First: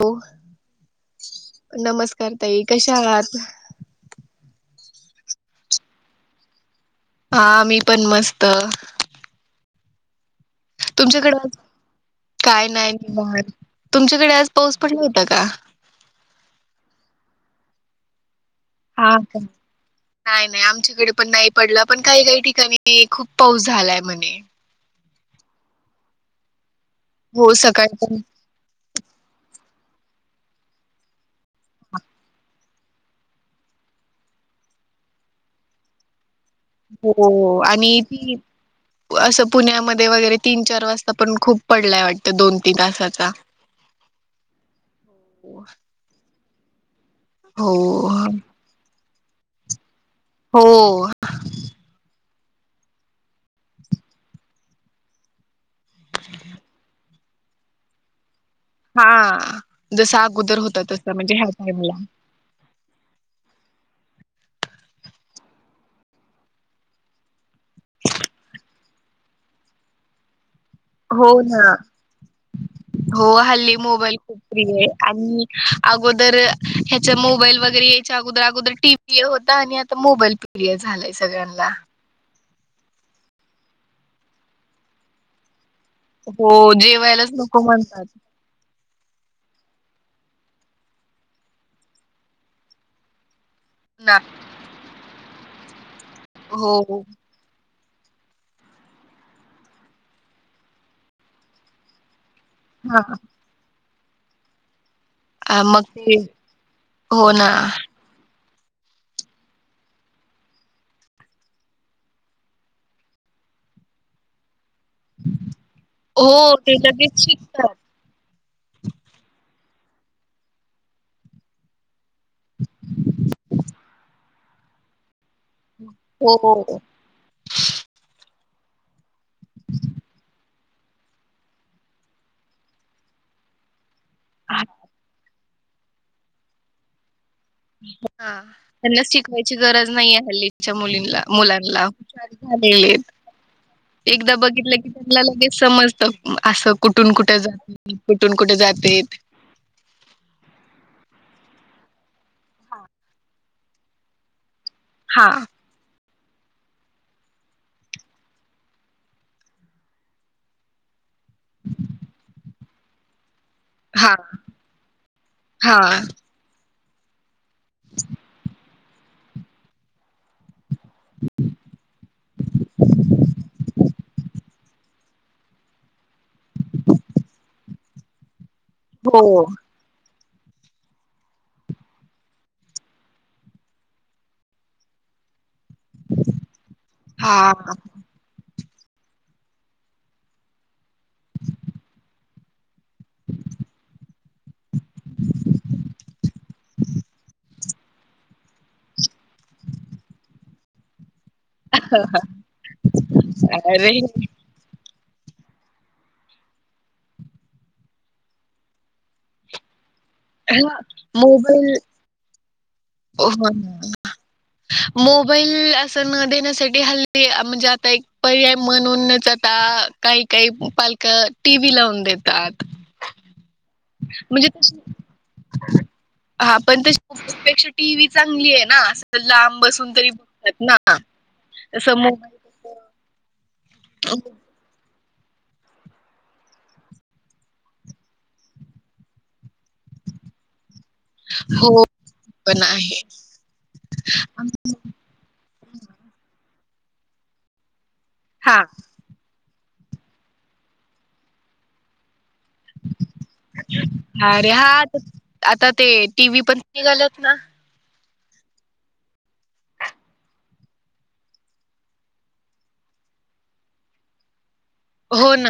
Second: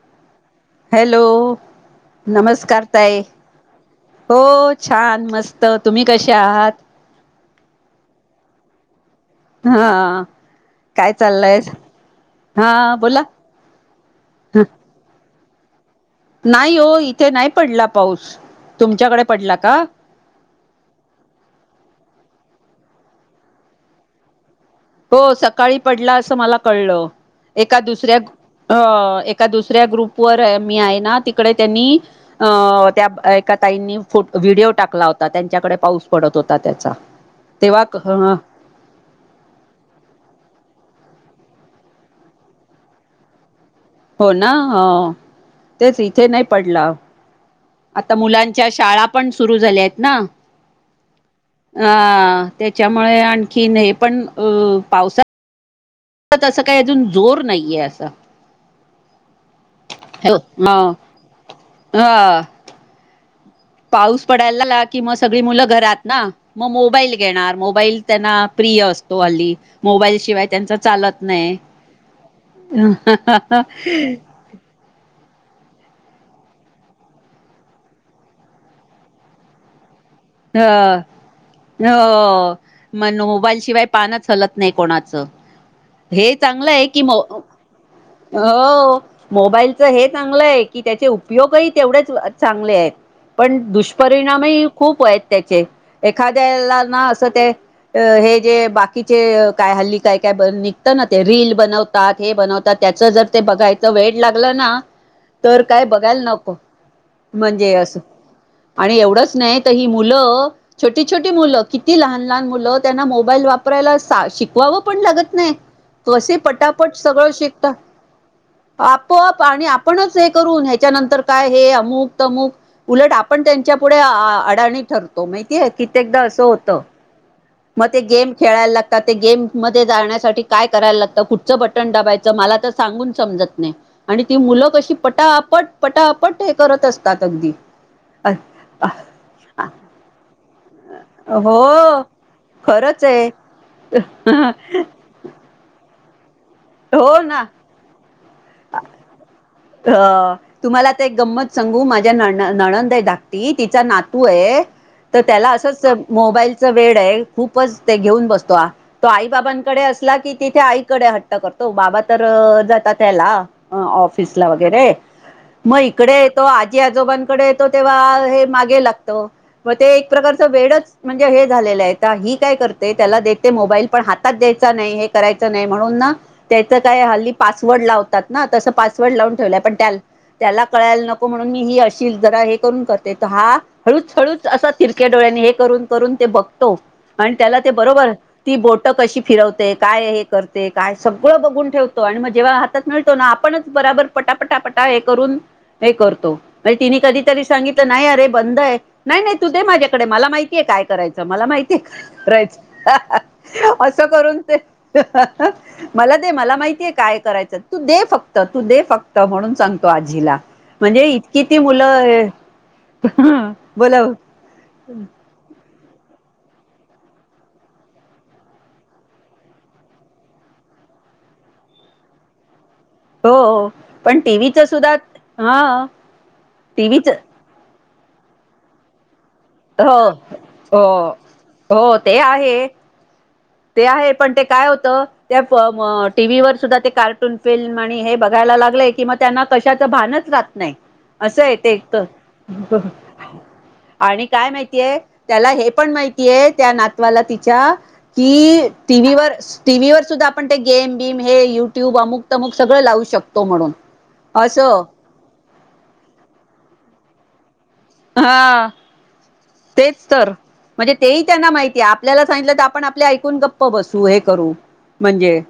हो. हॅलो नमस्कार ताई नमस्कार कशा ताई! आहात हो छान मस्त तुम्ही कसे आहात? हा मी पण मस्त. हा. काय तुमच्याकडे आज चाललय काय हा बोला नाही तुमच्याकडे आज पाऊस पडला होता का? नाही हो इथे नाही पडला पाऊस. हा तुमच्याकडे का? पडला नाही नाही आमच्याकडे पण नाही पडला पण काही काही ठिकाणी खूप पाऊस झालाय म्हणे. हो सकाळी पडला असं मला कळलं हो एका सकाळी पण दुसऱ्या अ एका दुसऱ्या ग्रुपवर मी आहे ना तिकडे त्यांनी अ त्या एका ताईंनी फुट व्हिडिओ टाकला होता त्यांच्याकडे पाऊस पडत होता त्याचा हो तेव्हा क आणि अ ती असं पुण्यामध्ये वगैरे तीन चार वाजता पण खूप पडलाय वाटतं दोन तीन तासाचा. हो ना हा तेच इथे नाही पडला हो आता मुलां च्या शाळा पण सुरू झाल्या आहेत ना हो अ त्याच्यामुळे आणखी हे पण अ पावसा तंस काय अजून जोर नाहीये असं हा जसं हो अगोदर होत तस म्हणजे ह्या टाइमला ह पाऊस पडायला लाला की मोबाईल त्यांना प्रिय असतो हल्ली मोबाईल शिवाय त्यांचा चालत हो नाही ना पि आणि अगोदर ह्याच मोबाईल वगैरे यायच्या अगोदर अगोदर टी हे होता आणि आता मोबाईल ह प्रिय झालाय सगळ्यांना. हो मण मोबाईल शिवाय पानच हलत नाही कोणाचं हे चांगलं हो आहे कि मो जेवायलाच नको म्हणतात हो मोबाईलच हे चांगलं आहे की त्याचे उपयोगही तेवढेच चांगले आहेत पण ना दुष्परिणामही खूप आहेत त्याचे एखाद्याला हो ना असं ते अ हे जे बाकीचे काय हल्ली काय काय निघत ना ते रील बनवतात हे बनवतात तर हा त्याच जर ते बघायचं वेळ लागलं ना आ, तर मग काय ते बघायला नको हो ना म्हणजे अस आणि एवढंच नाही तर ही मु मुलं छोटी छोटी मुलं किती लहान लहान मुलं त्यांना मोबाईल वापरायला शिकवावं. पण लागत नाही. कसे हो ते पटापट लगेच सगळं शिकता शिकतात आपोआप आणि आपणच हे करून ह्याच्यानंतर काय हे अमुक, तमुक उलट आपण त्यांच्या पुुढे आ आडाणी ठरतो माहितीय, कित्येकदा हो अस होत हो मग ते गेम खेळायला लाग ते गेम मध्ये जाण्यासाठी काय करायला लागतं कुठचं बटन दाबायचं मला तर सांगून समजत नाही काय आणि ती मुलं कशी पटापट पटापट हे करत असतात अगदी हा त्यांना शिकवायची गरज नाहीये हल्ली च्या मुलीला मुलांना हो हे खरंच एक आहे एकदा बघितलं की ला लगेच समजत असं कुठून हो कुठ ना जातेत, कुठून कुठे जातात अ तुम्हाला आता एक गंमत सांगू माझ्या न नणंद आहे धाक टी तिचा नातू आहे तर हा त्याला असंच मोबाईलचा वेड आहे खूपच ते घेऊन बसतो आ तो आई बाबांकडे असला की तिथे आईकडे हट्ट करतो, बाबा तर जातात याला अ हा ऑफिसला वगैरे म हा इकडे तो आजी आजोबांकडे तो तेव्हा हे मागे लागतो मग ते एक प्रकारच वेडच म्हणजे हे झालेलं आहे ही काय करते त्याला देते मोबाईल पण हातात द्यायचा नाही हे करायचं नाही म्हणून ना त्याचं काय हल्ली पासवर्ड लावतात ना तसं पासवर्ड हो लावून ठेवलंय पण त्याल त्याला कळायला नको म्हणून मी ही अशीच जरा हे करून करते तर हा हळूच हळूच असा तिरक्या डोळ्यांनी हे करून करून ते बघतो आणि हा त्याला ते बरोबर ती बोटं कशी फिरवते काय हे करते काय ती सगळं बघून ठेवतो आणि मग जेव्हा हातात मिळतो ना आपणच बराबर पटापटापटा हे करून हे करतो म्हणजे तिने कधीतरी सांगितलं नाही अरे बंद आहे नाही नाही तू दे माझ्याकडे मला माहित ती आहे काय करायचं मला माहितीय करायचं अरे असं करून ते [inaudible] मला दे मला माहितीय काय करायचं तू दे फक्त, तू दे फक्त म्हणून सांगतो आजीला म्हणजे इतकी ती मोबाईल मुलं अ हो बोला ना मोबाईल असं न देण्यासाठी हल्ली म्हणजे आता एक पर्याय म्हणूनच आता काही काही पालक टी व्ही लावून देतात. हो पण म्हणजे टीव्हीच सुद्धा हा हा पण त टीव्हीच पेक्षा टी व्ही चांगली आहे ना आस लांब बसून हो तरी बघतात ना हो तस हो ते मोबा आहे. ते आहे पण ते काय होत, त्या प म टी व्ही वर सुद्धा ते कार्टून फिल्म आणि हे बघायला लागले कि म त्यांना कशाचं भानच राहत नाही असं येत एक हो पण तर आहे आणि काय माहितीय त्याला हे पण माहितीय त्या नातवाला तिच्या हा कि टी व्ही वर, टी व्ही वर सुद्धा आपण ते गेम बीम हे युट्यूब अमुक तमुक मग सगळं लावू शकतो म्हणून अरे हा असं आता ते टी व्ही पण निघालेत ना हा तेच तर. म्हणजे तेही त्यांना माहितीये आपल्याला सांगितलं तर आपण आपल्या ऐकून गप्प बसू हे करू. हो म्हणजे ना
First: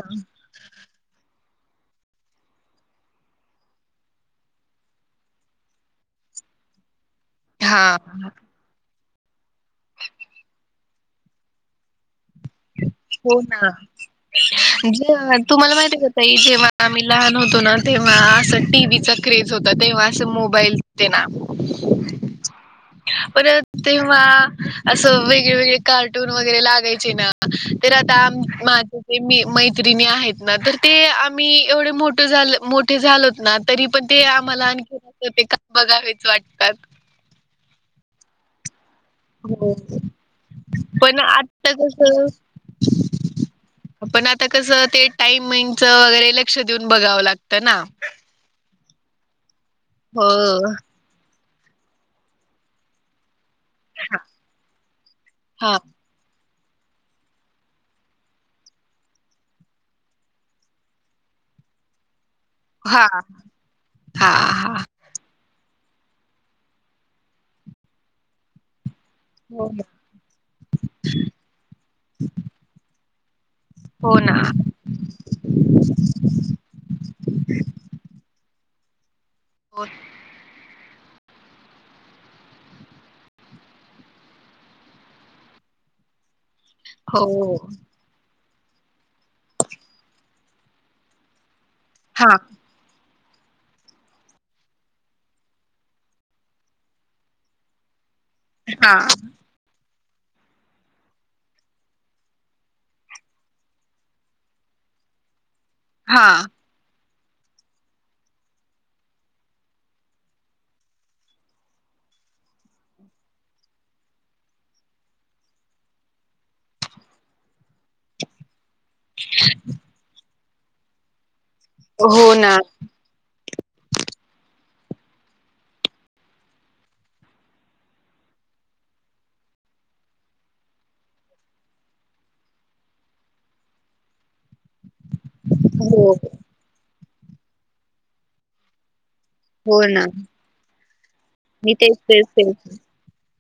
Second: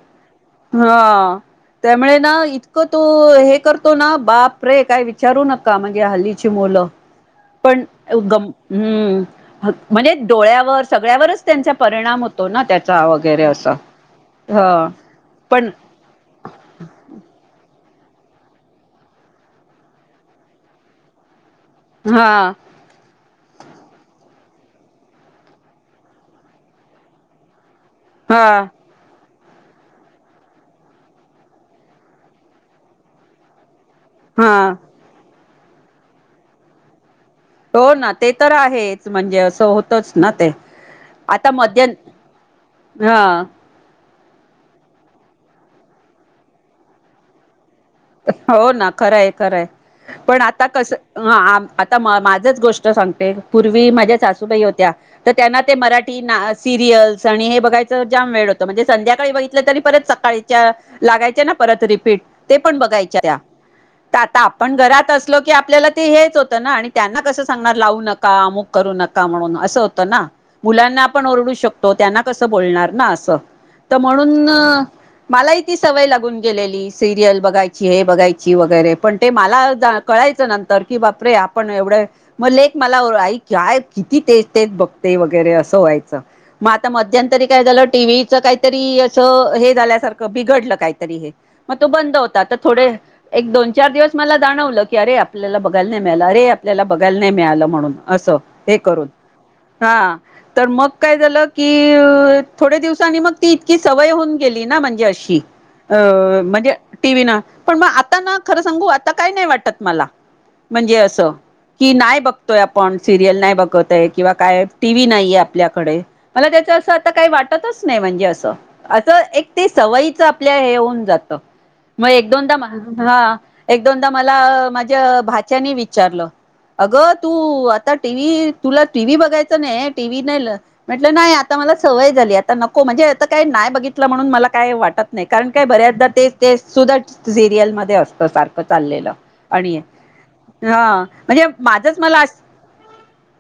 हा. त्यामुळे ना इतकं तो हे करतो ना बाप रे काय विचारू नका म्हणजे हल्लीची मुलं. पण हा गम हम्म म्हणे डोळ्यावर सगळ्यावरच त्यांचा परिणाम होत हो ना ह जे पण तुम्हाला माहीती ये का ताई जेव्हा आम्ही लहान होतो ना तेव्हा असं टी व्ही चा क्रेज होता तेव्हा अस मोबाईल [unintelligible] ते ना. हा. परत तेव्हा असं वेगळे वेगळे कार्टून वगैरे लागायचे ना तर आता म हा माझ ते मी मैत्रिणी आहेत ना तर ते आम्ही एवढे मोठे झाल मोठे झालोत ना तरी पण ते आम्हाला हा आणखी [unintelligible] का बघावेच वाटतात. हो नाते तर आहेत. म्हणजे असं हो. होतच ना ते पण आता मध्य कसं हा. पण आता कसं ते टाइमिंगच वगैरे लक्ष देऊन बघावं लागतं ना. हो ना खरंय खरंय हो. पण आता कस ह आ आता माझच गोष्ट सांगते पूर्वी माझ्या हा सासूबाई होत्या तर त्यांना ते हा मराठी सिरियल्स आणि हे बघायचं जाम वेळ होतं म्हणजे संध्याकाळी बघितलं तरी परत सकाळीच्या लागायचे ना परत रिपीट ते पण हा बघायच्या हा. त्या ते आता हा आपण घरात अस लो की आपल्याला ते हेच होत ना आणि त्यांना कसं सांगणार लावू नक का अमुक करू नका म्हणून असं होतं ना. मुलांना आपण ओरडू शकतो त्यांना कसं बोलणार ना असं तर हो ना. म्हणून मलाही ती सवय लागून गेलेली सिरियल बघायची हे बघायची वगैरे पण ते मला जा कळायचं नंतर की बापरे आपण एवढं मग लेक मला आई काय किती तेच तेच बघते वगैरे असं व्हायचं. मग आता हो मध्यंतरी काय झालं टी व्ही च काई तरी असं हे झाल्यासारखं बिघडलं काहीतरी हे मग तो बंद हा होता तर थोडे एक दोन चार दिवस मला जाणवलं की अरे आपल्याला बघायला नाही मिळालं अरे आपल्याला बघायला नाही मिळालं म्हणून असं. हे हा करून हा. तर मग काय झालं की थोडया दिवसांनी मग ती इतकी सवय होऊन गेली ना म्हणजे अशी अ हा. म्हणजे टी व्ही ना पण मग आता ना खरं सांगू आता काय नाही वाटत मला. म्हणजे असं. कि नाही बघतोय आपण सिरियल नाही बघत आहे किंवा काय टी व्ही नाहीये आपल्याकडे मला त्याचं असं आता काही वाट तच नाही म्हणजे असं असं एक ती सवयीच आपल्या हे होऊन जात. मग हो एक ना दोनदा म हा एक दोनदा मला माझ्या भाच्यानी विचारलं अगं तू आता टी व्ही तुला टी व्ही बघायचं नाही ये टी व्ही नेल म्हटलं नाही आता मला सवय झाली आता नको म्हणजे आता काय नाही बघितलं म्हणून मला काय वाटत नाही कारण काय हो बऱ्याचदा तेच ते सुद्धा सिरियल मध्ये असत सारखं चाललेलं. आणि हो ना हा म्हणजे मी तेच माझंच मला तेच आठ तेच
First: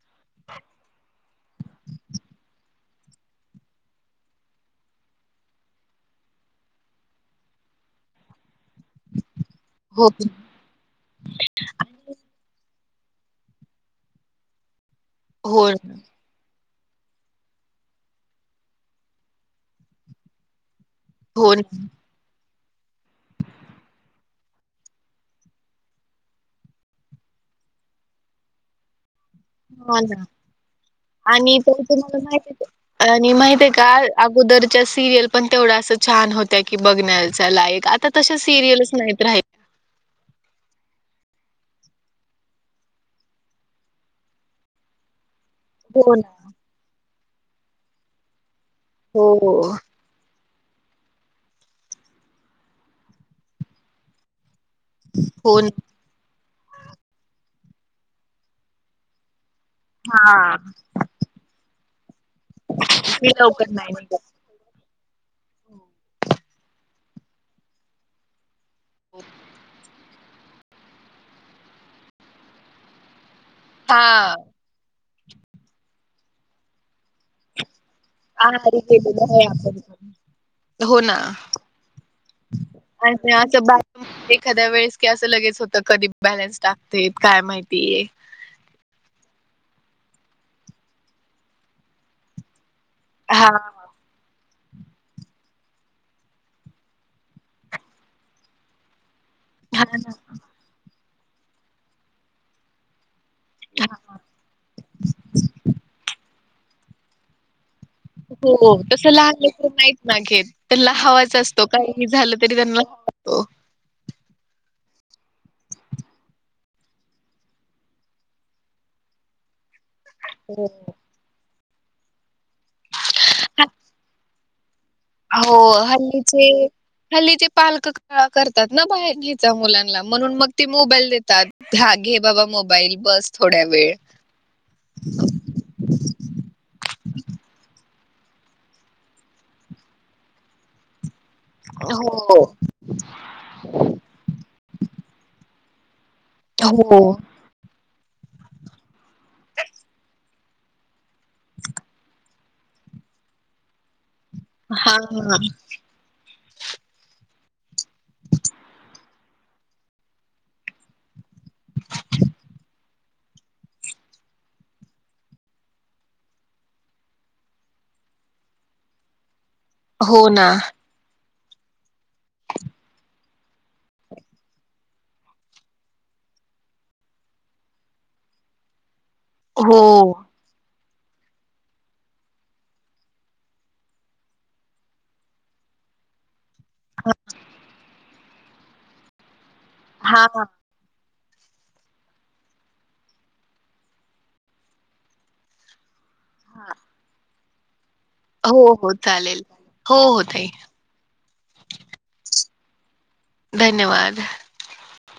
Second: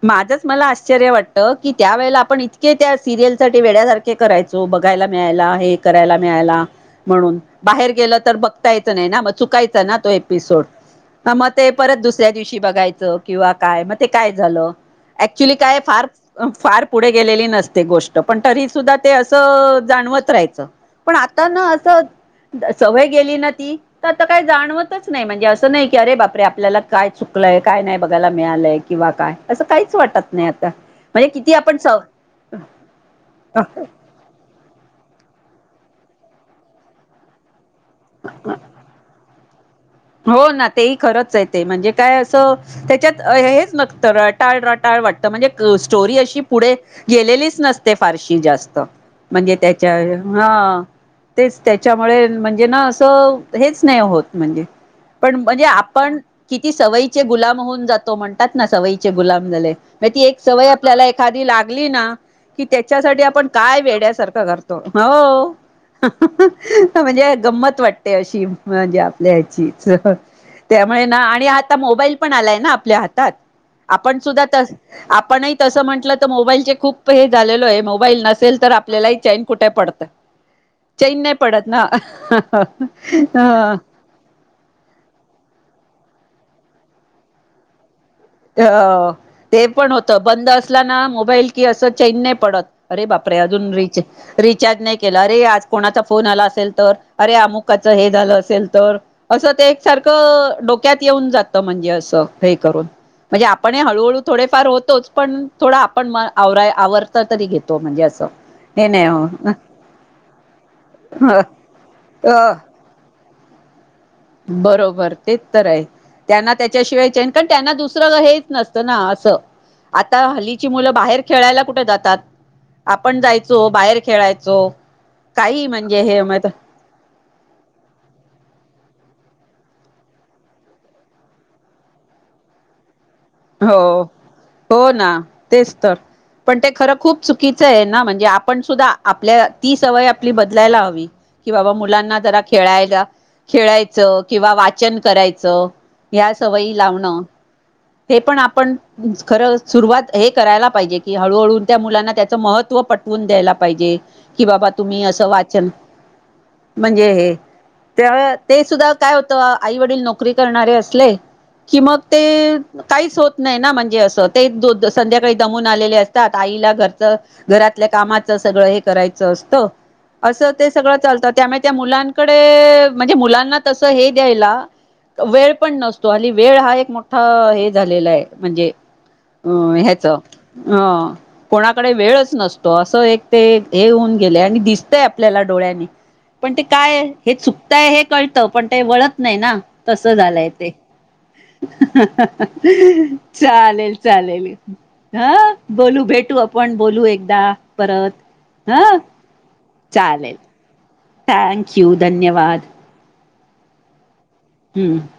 माझंच मला आश्चर्य वाटतं की त्यावेेळेला आपण इतके त्या सिरियल साठी वेड्यासार खे करायचो बघायला मिळायला हे करायला मिळायला म्हणुन बाहेर गेलं तर बघता येत नाही ना चुकायचा ना हो तो एपिसोड त म ते परत दुस सऱ्या दिवशी बघायचं किंवा काय मग ते काय झालं ऍक्च्युली हो काय फार हो फार पुढे गेलेली नसते गोष्ट पण तरी सुद्धा ते असं जाणवत राहायचं. पण आता ना असं सवय गेली ना ती. आता काही जाणवतच नाही म्हणजे असं नाही की अरे बापरे आपल्याला काय चुकलंय काय नाही बघायला मिळालंय. किंवा काय. असं काहीच हो ना वाटत नाही आता म्हणजे किती आणि आपण तरि स तुम्हाला माहित आहे का आणि माहित आहे का. अगोदरच्या सिरियल पण तेवढा असं छान होत्या की बघण्याचा लाईक आता तसे सिरियल्स नाहीत राही [unintelligible] हो ना तेही खरंच आहे ते म्हणजे काय असं [unintelligible] त्याच्यात हेच नक्तं र टाळ रटाळ वाटत म्हणजे हो स्टोरी ना अशी पुढे गेलेलीच नस फारशी जास्त हो म्हणजे त्याच्या हा तेच त्याच्यामुळे म्हणजे ना असं हेच नाही होत म्हणजे पण हो म्हणजे ना आपण किती सवयीचे गुलाम होऊन जातो म्हणतात ना सवयीचे गुलाम झाले ती एक हा सवय आपल्याला एखादी लागली ना कि त्याच्यासाठी ती आपण लवकर काय नाही निघत. वेड्यासारखं करतो हो म्हणजे गंमत वाटते अशी [unintelligible] म्हणजे आपल्या ह्याचीच त्यामुळे ना आणि आता मोबाईल ण आलाय ना आपल्या हातात हा आपण सुद्धात आपणही तस म्हंटलं तर मोबाईलचे खूप हे झालेलो आहे मोबाईल नसेल तर आहारी आपल्यालाही गेलेलो चैन आहे कुठे आपण. पडतं हो चैन ना. नाही पडत ना आणि असं हा बा एखाद्या वेळेस की असं लगेच होतं कधी बॅलन्स टाकते काय माहितीय अ ते पण होत बंद असला ना मोबाईल कि असं चैन नाही पडत [unintelligible] अरे बापरे हा अजून र [inaudible] रिचार्ज नाही केलं अरे आज कोणाचा फोन आला असेल तर रे अमुकाच हे झालं असेल तर असं ते हा एकसारखं डोक्यात येऊन जातं म्हणजे असं हे करून म्हणजे आपण हळूहळू थोडेफार होतोच पण थोडा आपण म आवराय आवर [unintelligible] हो त लहान नाही लकर मात ना घे तर ल हवाच असतो काही झालं हो तरी त्यांना तो [unintelligible] बरोबर तेच तर आहे [unintelligible] त्यांना त्याच्याशिवाय न कारण त्यांना दुसरं हेच नसतं ना असं आता हो हल्लीची मुलं बाहेर खेळायला कुठे जातात आपण जायचो बाहेर खेळायचो [unintelligible] काही होय म्हणजे हे मत हल्लीचे हल्ली जे पालक करतात ना बाहेर घ्यायचा मुलांना म्हणून मग ते मोबाईल देतात हागे बाबा मोबाईल बस थोड्या हो वेळ हो ना तेच तर [unintelligible] पण ते खरं खूप चुकीचं आहे ना म्हणजे आपण सुद्धा आपल्या ती सवय आपली बदलायला हवी कि बाबा मुलांना जरा हो खेळायला खेळायचं किंवा वाचन करायचं या सवयी हो लावणं हे पण आपण खरं सुरुवात हे करायला पाहिजे कि हळूहळू त्या मुलांना त्याच महत्त्व पटवून द्यायला पाहिजे [unintelligible] कि बाबा हा तुम्ही असं वाचन म्हणजे हे ते ते सुद्धा काय होतं आई वडील नोकरी करणारे असले कि मग ते काहीच होत नाही ना म्हणजे असं ते दो संध्याकाळी दमून आलेले असतात आईला घरचं घरातल्या कामाचं सगळं हे करायचं असतं हो ना असं ते सगळं चालतं त्यामुळे त्या मुलांकडे म्हणजे मुलांना तस हे द्यायला वेळ पण नसतो आणिली वेळ हा एक मोठा हे [unintelligible] झालेलं आहे म्हणजे अ हो ह्याच अ कोणाकडे वेळच नसतो असं एक ते हे होऊन गेले आणि दिसतय आपल्याला डोळ्यानी [inaudible] पण ते काय हे चुकतंय हे कळतं पण ते वळत नाही ना तसं हा झालंय ते च लेल चालेल हा बोलू भेट भू आपण बोलू एकदा परत [unintelligible] हो हो चालेल हो हो तई [unintelligible] [unintelligible] थँक्यू धन्यवाद धन्यवाद हम्म [unintelligible]